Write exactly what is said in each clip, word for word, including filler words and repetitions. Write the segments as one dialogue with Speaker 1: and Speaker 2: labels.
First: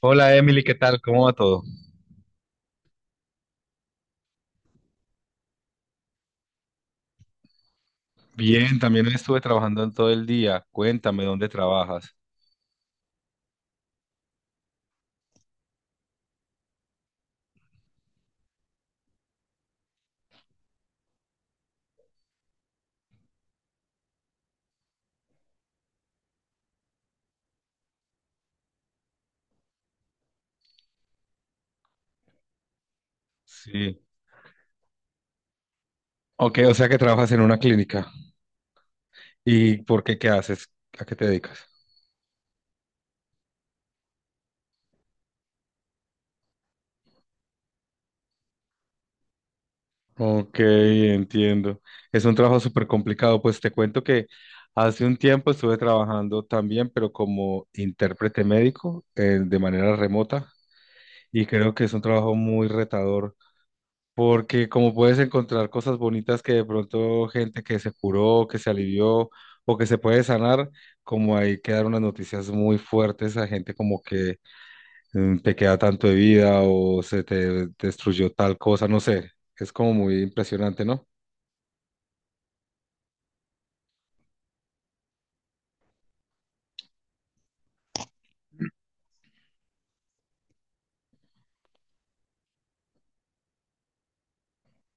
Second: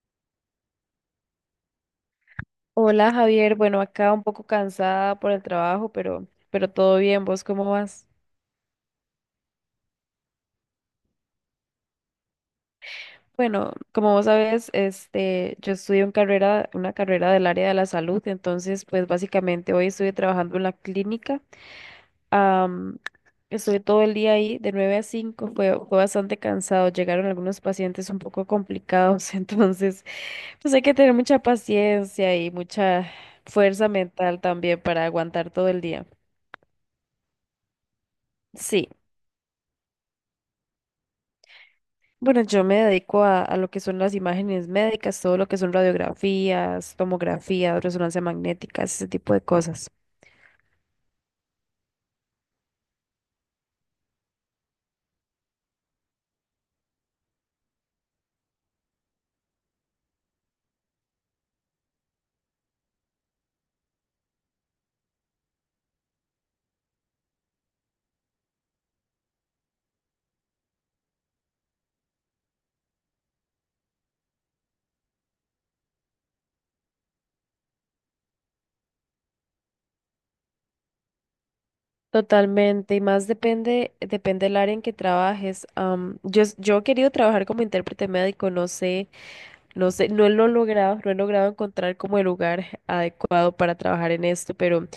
Speaker 1: Hola Emily, ¿qué tal? ¿Cómo va todo?
Speaker 2: Hola Javier, bueno, acá un poco cansada por el trabajo, pero, pero todo bien, ¿vos cómo vas?
Speaker 1: Bien, también estuve trabajando en todo el día. Cuéntame dónde trabajas.
Speaker 2: Bueno, como vos sabes, este, yo estudio en carrera, una carrera del área de la salud, entonces pues básicamente hoy estuve trabajando en la clínica. am, Estuve todo el día ahí de nueve a cinco, fue, fue bastante cansado, llegaron algunos pacientes un poco complicados, entonces pues hay que tener mucha paciencia y mucha fuerza
Speaker 1: Sí.
Speaker 2: mental también para aguantar todo el día.
Speaker 1: Ok, o sea que trabajas en una clínica.
Speaker 2: Sí.
Speaker 1: ¿Y por qué qué haces? ¿A qué te dedicas?
Speaker 2: Bueno, yo me dedico a, a lo que son las imágenes médicas, todo lo que son radiografías, tomografías, resonancia magnética, ese tipo de cosas.
Speaker 1: Ok, entiendo. Es un trabajo súper complicado. Pues te cuento que hace un tiempo estuve trabajando también, pero como intérprete médico, eh, de manera remota, y creo que es un trabajo muy retador. Porque como puedes encontrar cosas bonitas que de pronto gente que se curó, que se alivió o que se puede sanar, como hay que dar unas noticias muy fuertes a gente como que mm, te queda tanto de vida o se te destruyó tal cosa, no sé, es como muy impresionante, ¿no?
Speaker 2: Totalmente, y más depende, depende del área en que trabajes. Am, yo, es- yo he querido trabajar como intérprete médico, no sé. No sé, no lo he logrado, no he logrado encontrar como el lugar adecuado para trabajar en esto, pero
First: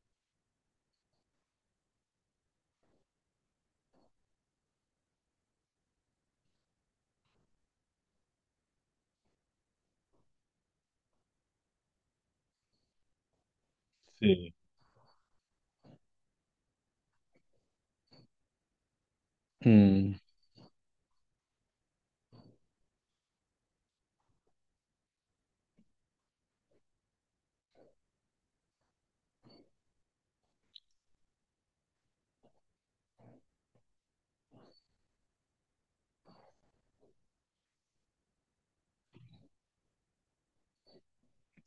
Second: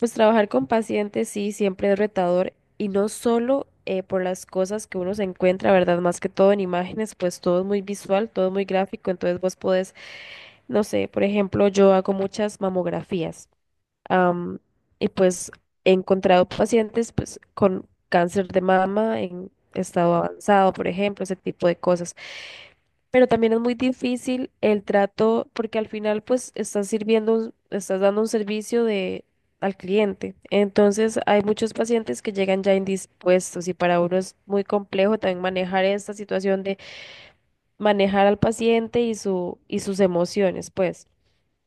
Speaker 2: pues trabajar con pacientes sí, siempre es retador, y no solo eh, por las cosas que uno se encuentra, ¿verdad? Más que todo en imágenes, pues todo es muy visual, todo es muy gráfico, entonces vos podés, no sé, por ejemplo, yo hago muchas mamografías,
Speaker 1: Sí.
Speaker 2: am, y pues he encontrado pacientes pues con cáncer de mama en
Speaker 1: Mm.
Speaker 2: estado avanzado, por ejemplo, ese tipo de cosas. Pero también es muy difícil el trato, porque al final pues estás sirviendo, un- estás dando un servicio de al cliente. Entonces hay muchos pacientes que llegan ya indispuestos y para uno es muy complejo también manejar esta situación de manejar al paciente y su y sus emociones, pues.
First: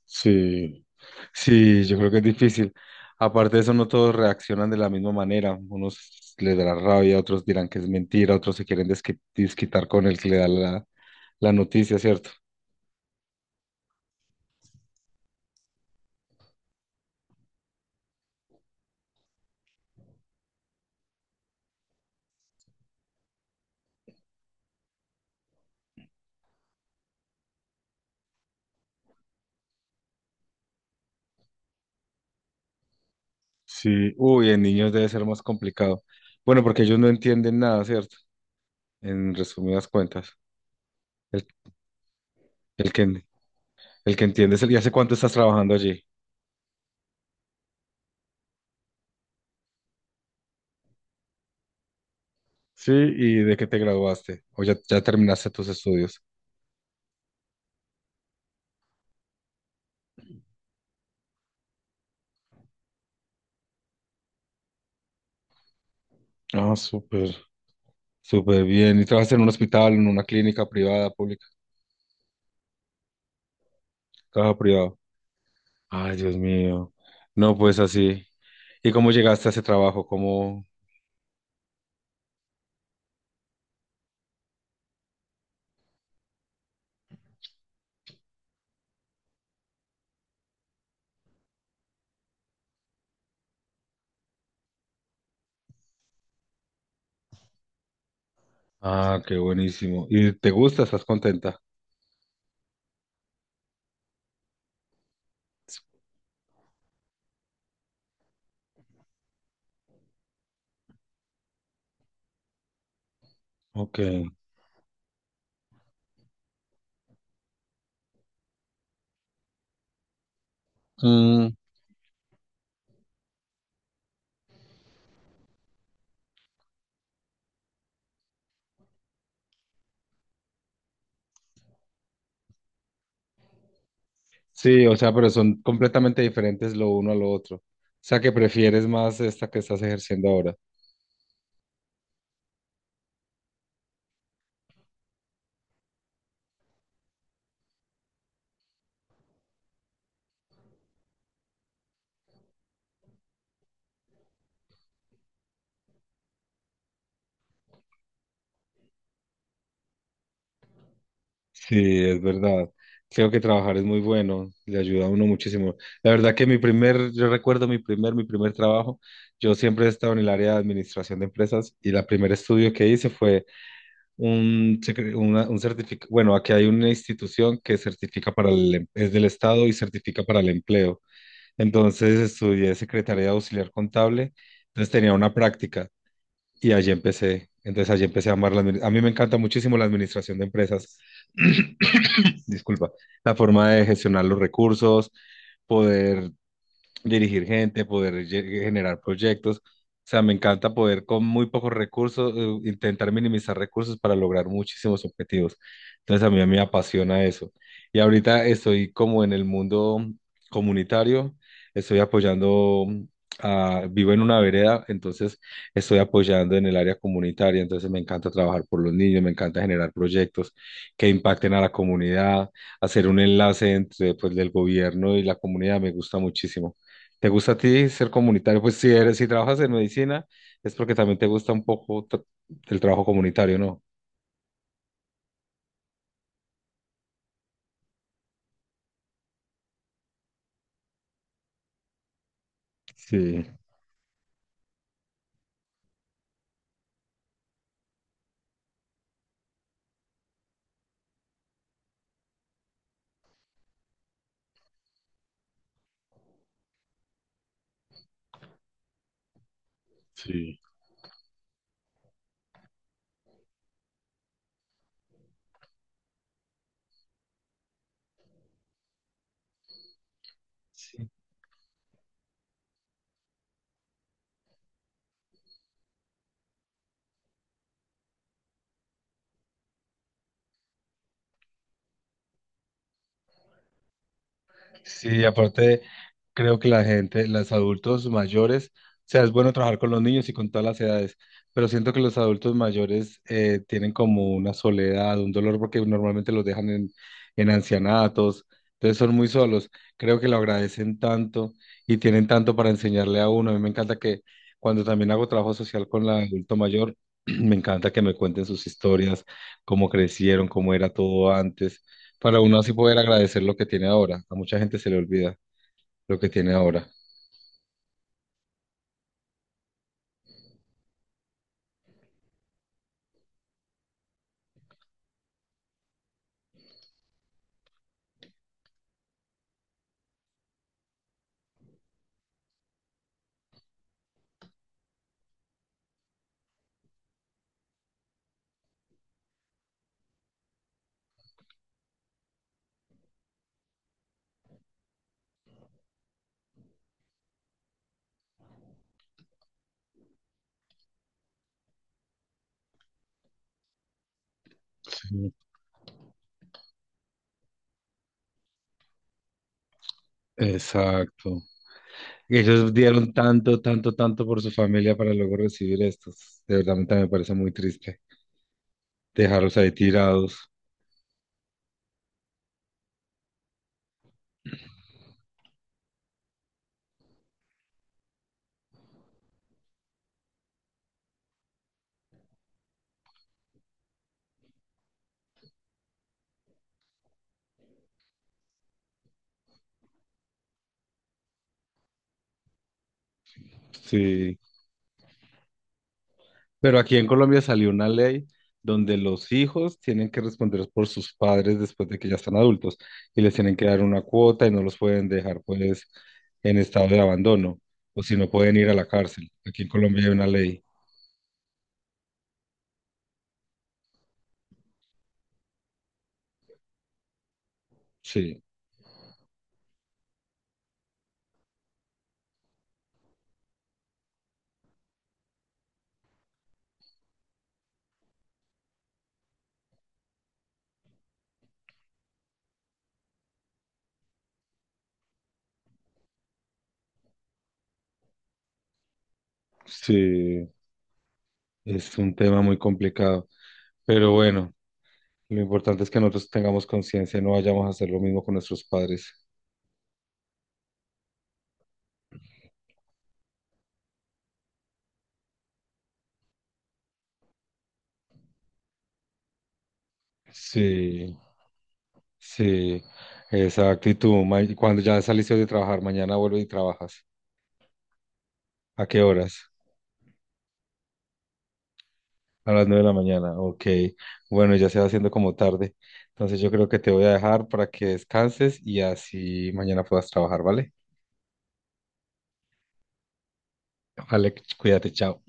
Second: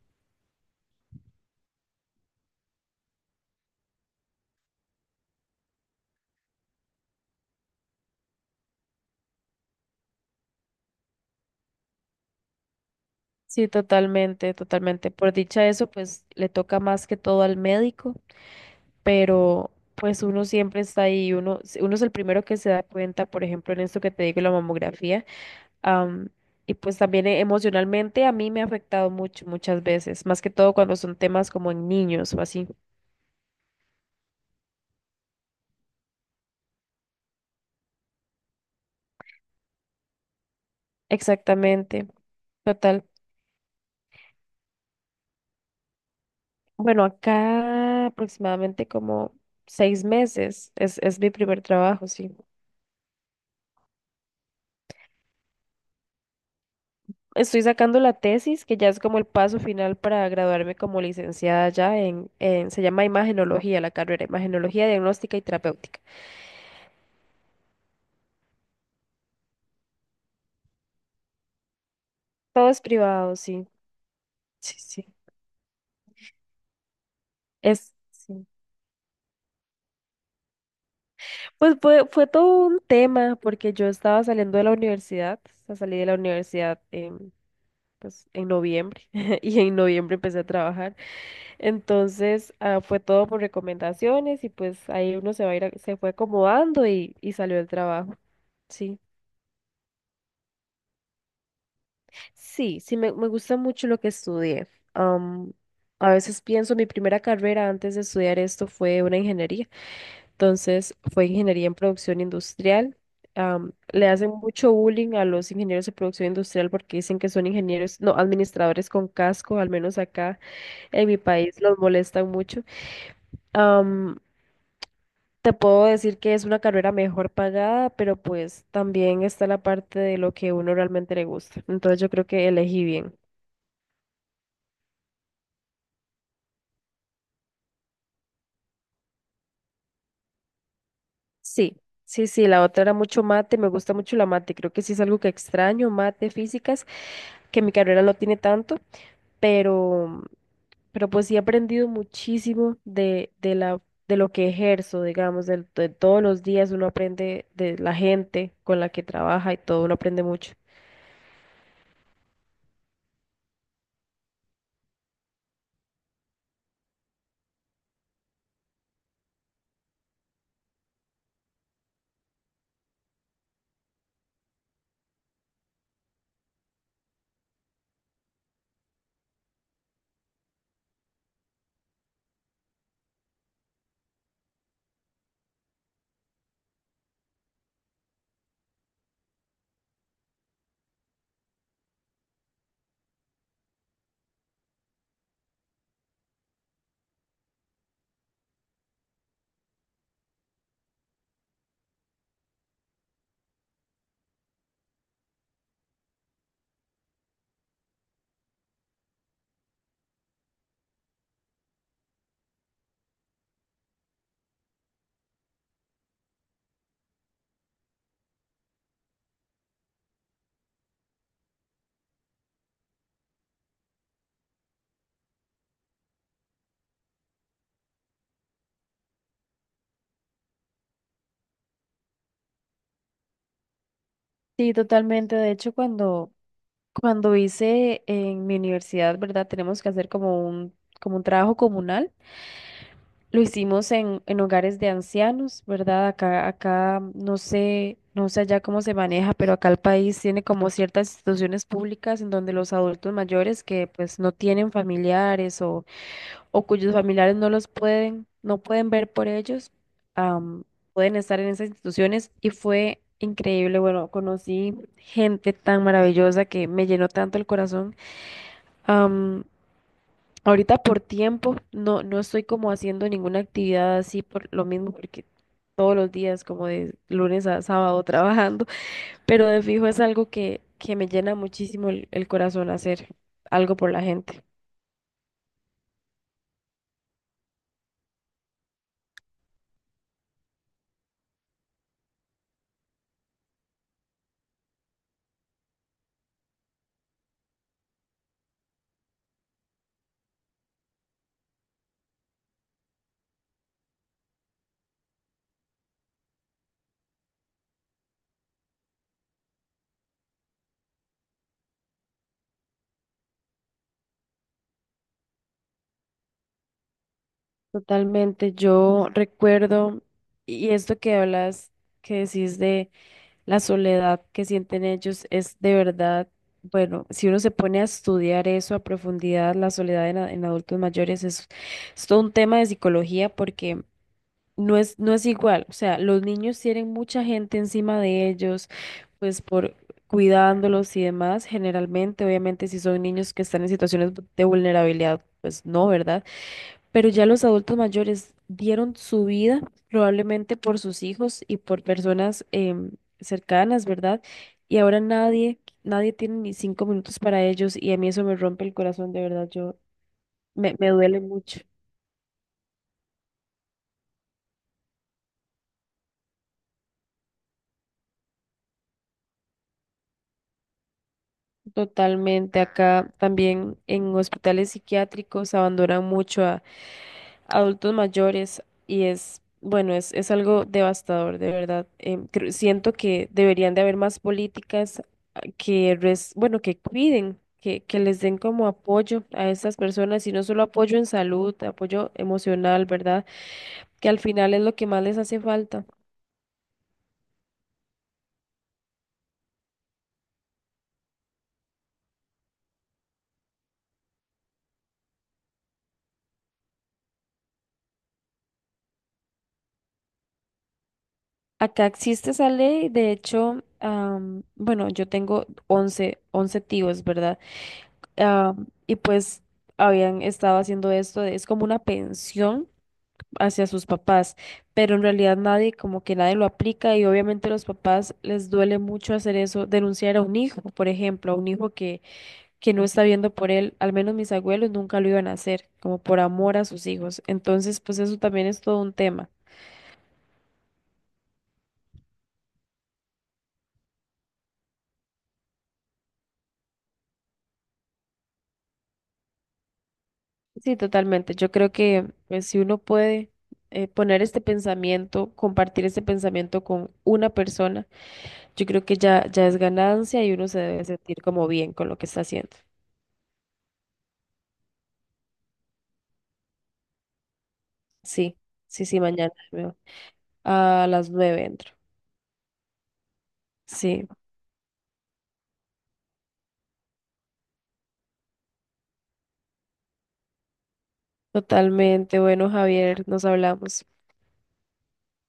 Speaker 1: Sí, sí, yo creo que es difícil. Aparte de eso, no todos reaccionan de la misma manera. Unos les dará rabia, otros dirán que es mentira, otros se quieren desqui- desquitar con el que le da la la noticia, ¿cierto?
Speaker 2: Sí, totalmente, totalmente. Por dicha eso, pues le toca más que todo al médico, pero pues uno siempre está ahí, uno uno es el primero que se da cuenta, por ejemplo, en esto que te digo, la mamografía Am, y pues también eh, emocionalmente a mí me ha afectado mucho, muchas veces, más que todo cuando son temas como en niños o así.
Speaker 1: Sí, uy, en niños debe ser más complicado. Bueno, porque ellos no entienden nada, ¿cierto? En resumidas cuentas, el,
Speaker 2: Exactamente,
Speaker 1: el
Speaker 2: total.
Speaker 1: que, el que entiende es el, ¿y hace cuánto estás trabajando allí?
Speaker 2: Bueno, acá aproximadamente como seis meses es, es mi primer trabajo, sí.
Speaker 1: Sí, ¿y de qué te graduaste? ¿O ya, ya terminaste tus estudios?
Speaker 2: Estoy sacando la tesis, que ya es como el paso final para graduarme como licenciada ya en, en se llama imagenología la carrera, imagenología diagnóstica y terapéutica.
Speaker 1: Ah, súper, súper bien. ¿Y trabajas en un hospital, en una clínica privada, pública?
Speaker 2: Todo es privado, sí,
Speaker 1: Trabajo
Speaker 2: sí,
Speaker 1: privado.
Speaker 2: sí.
Speaker 1: Ay, Dios mío. No, pues
Speaker 2: Es,
Speaker 1: así.
Speaker 2: sí.
Speaker 1: ¿Y cómo llegaste a ese trabajo? ¿Cómo?
Speaker 2: Pues fue, fue todo un tema porque yo estaba saliendo de la universidad, o sea, salí de la universidad en, pues, en noviembre y en noviembre empecé a trabajar. Entonces, ah, fue todo por recomendaciones y pues ahí uno se va a ir, a- se fue acomodando y, y salió el trabajo. Sí,
Speaker 1: Ah, qué buenísimo. ¿Y te gusta? ¿Estás contenta?
Speaker 2: sí, sí, me, me gusta mucho lo que estudié. Am, a veces pienso, mi primera carrera antes de estudiar esto fue una ingeniería. Entonces fue ingeniería en producción industrial. Am,
Speaker 1: Ok.
Speaker 2: le hacen mucho bullying a los ingenieros de producción industrial, porque dicen que son ingenieros, no, administradores con casco, al menos acá en mi
Speaker 1: Mm.
Speaker 2: país los molestan mucho. Am, te puedo decir que es una carrera mejor pagada, pero pues también está la parte de lo que uno realmente le gusta. Entonces yo creo que elegí bien.
Speaker 1: Sí, o sea, pero son completamente diferentes lo uno a lo otro. O sea, que prefieres más esta que estás ejerciendo ahora.
Speaker 2: Sí, sí, sí, la otra era mucho mate, me gusta mucho la mate, creo que sí es algo que extraño, mate, físicas, que mi carrera no tiene tanto, pero, pero pues sí he aprendido muchísimo de, de la, de lo que ejerzo, digamos, del- de, todos los días uno aprende de la gente con la que trabaja y todo, uno aprende mucho.
Speaker 1: Sí, es verdad. Creo que trabajar es muy bueno, le ayuda a uno muchísimo. La verdad que mi primer, yo recuerdo mi primer, mi primer trabajo, yo siempre he estado en el área de administración de empresas y la primer estudio que hice fue un, secre- una- un certificado, bueno, aquí hay una institución que certifica para el, em- es del Estado y certifica para el empleo. Entonces estudié Secretaría Auxiliar Contable, entonces tenía una práctica. Y allí empecé. Entonces allí empecé a amar la admini- A mí me encanta muchísimo la administración de empresas. Disculpa. La forma de gestionar los recursos, poder dirigir gente, poder lle- generar proyectos. O sea, me encanta poder con muy pocos recursos, eh, intentar minimizar recursos para lograr muchísimos objetivos. Entonces a mí me apasiona eso. Y ahorita estoy como en el mundo comunitario, estoy apoyando, a- vivo en una vereda, entonces estoy apoyando en el área comunitaria, entonces me encanta trabajar por los niños, me encanta generar proyectos que impacten a la comunidad, hacer un enlace entre pues del gobierno y la comunidad, me gusta muchísimo. ¿Te gusta a ti ser comunitario? Pues si eres, si trabajas en medicina, es porque también te gusta un poco tra- el trabajo comunitario, ¿no?
Speaker 2: Sí, totalmente. De hecho, cuando, cuando hice en mi universidad, ¿verdad? Tenemos que hacer como un, como un trabajo comunal. Lo
Speaker 1: Sí.
Speaker 2: hicimos en, en hogares de ancianos, ¿verdad? Acá, acá mm, no sé, no sé allá cómo se maneja, pero acá el país tiene como ciertas instituciones públicas en donde los adultos mayores que pues no tienen familiares, o, o cuyos familiares no los pueden, no pueden ver por ellos,
Speaker 1: Sí,
Speaker 2: am, pueden estar en esas instituciones, y fue increíble. Bueno, conocí gente tan maravillosa que me llenó tanto el corazón. Ahorita por
Speaker 1: sí.
Speaker 2: tiempo no, no estoy como haciendo ninguna actividad así, por lo mismo, porque todos los días, como de lunes a sábado trabajando, pero de fijo es algo que, que me llena muchísimo el, el corazón, hacer algo por la gente.
Speaker 1: Sí, aparte creo que la gente, los adultos mayores, o sea, es bueno trabajar con los niños y con todas las edades, pero siento que los adultos mayores eh, tienen como una soledad, un dolor, porque normalmente los dejan en, en ancianatos, entonces son muy solos. Creo que lo agradecen tanto y tienen tanto para enseñarle a uno. A mí me encanta que cuando también hago trabajo social con la adulto mayor, me encanta que me cuenten sus historias, cómo crecieron, cómo era todo antes para uno así poder agradecer lo que tiene ahora. A mucha gente se le olvida lo que tiene ahora.
Speaker 2: Totalmente, yo recuerdo, y esto que hablas, que decís de la soledad que sienten ellos, es de verdad. Bueno, si uno se pone a estudiar eso a profundidad, la soledad en, a- en adultos mayores es, es todo un tema de psicología, porque No es, no es igual. O sea, los niños tienen mucha gente encima de ellos, pues por cuidándolos y demás, generalmente, obviamente, si son niños que están en situaciones de vulnerabilidad, pues no, ¿verdad? Pero ya los adultos mayores dieron su vida probablemente por sus hijos y por personas em, cercanas, ¿verdad? Y ahora
Speaker 1: Sí.
Speaker 2: nadie, nadie tiene ni cinco minutos para ellos, y a mí eso me rompe el corazón, de verdad. Yo me, me duele
Speaker 1: Exacto.
Speaker 2: mucho.
Speaker 1: Ellos dieron tanto, tanto, tanto por su familia para luego recibir estos. De verdad, a mí también me parece muy triste dejarlos ahí tirados.
Speaker 2: Totalmente. Acá también en hospitales psiquiátricos abandonan mucho a adultos mayores y es, bueno, es, es algo devastador, de verdad. Em, creo- siento que deberían de haber más políticas, ah, que, res- bueno, que cuiden, que, que les den como apoyo a estas personas, y no solo apoyo en salud, apoyo emocional, ¿verdad? Que al
Speaker 1: Sí.
Speaker 2: final es lo que más les hace falta.
Speaker 1: Pero aquí en Colombia salió una ley donde los hijos tienen que responder por sus padres después de que ya están adultos y les tienen que dar una cuota y no los pueden dejar pues en estado de abandono o si no pueden ir a la cárcel. Aquí en Colombia hay una ley.
Speaker 2: Acá existe esa ley, de hecho. Am, bueno, yo tengo once once tíos, ¿verdad?
Speaker 1: Sí.
Speaker 2: Ah, y pues habían estado haciendo esto, de- es como una pensión hacia sus papás, pero en realidad nadie, como que nadie lo aplica, y obviamente a los papás les duele mucho hacer eso, denunciar a un hijo, por ejemplo, a un hijo que, que no está viendo por él. Al menos mis abuelos nunca lo iban a hacer, como por amor a sus hijos. Entonces, pues eso también es todo un tema.
Speaker 1: Sí, es un tema muy complicado, pero bueno, lo importante es que nosotros tengamos conciencia y no vayamos a hacer lo mismo con nuestros padres.
Speaker 2: Sí, totalmente. Yo creo que pues, si uno puede eh, poner este pensamiento, compartir este pensamiento con una persona, yo creo que ya, ya es ganancia, y uno se debe
Speaker 1: Sí,
Speaker 2: sentir como bien con lo que está haciendo.
Speaker 1: sí, exacto. Y tú, ma- y cuando ya saliste de trabajar, mañana vuelves y trabajas.
Speaker 2: Sí, sí,
Speaker 1: ¿A
Speaker 2: sí,
Speaker 1: qué
Speaker 2: mañana
Speaker 1: horas?
Speaker 2: me voy. A las nueve entro.
Speaker 1: A las nueve de la mañana. Ok.
Speaker 2: Sí,
Speaker 1: Bueno, ya se va haciendo como tarde. Entonces yo creo que te voy a dejar para que descanses y así mañana puedas trabajar, ¿vale?
Speaker 2: totalmente. Bueno, Javier, nos hablamos.
Speaker 1: Vale, cuídate, chao.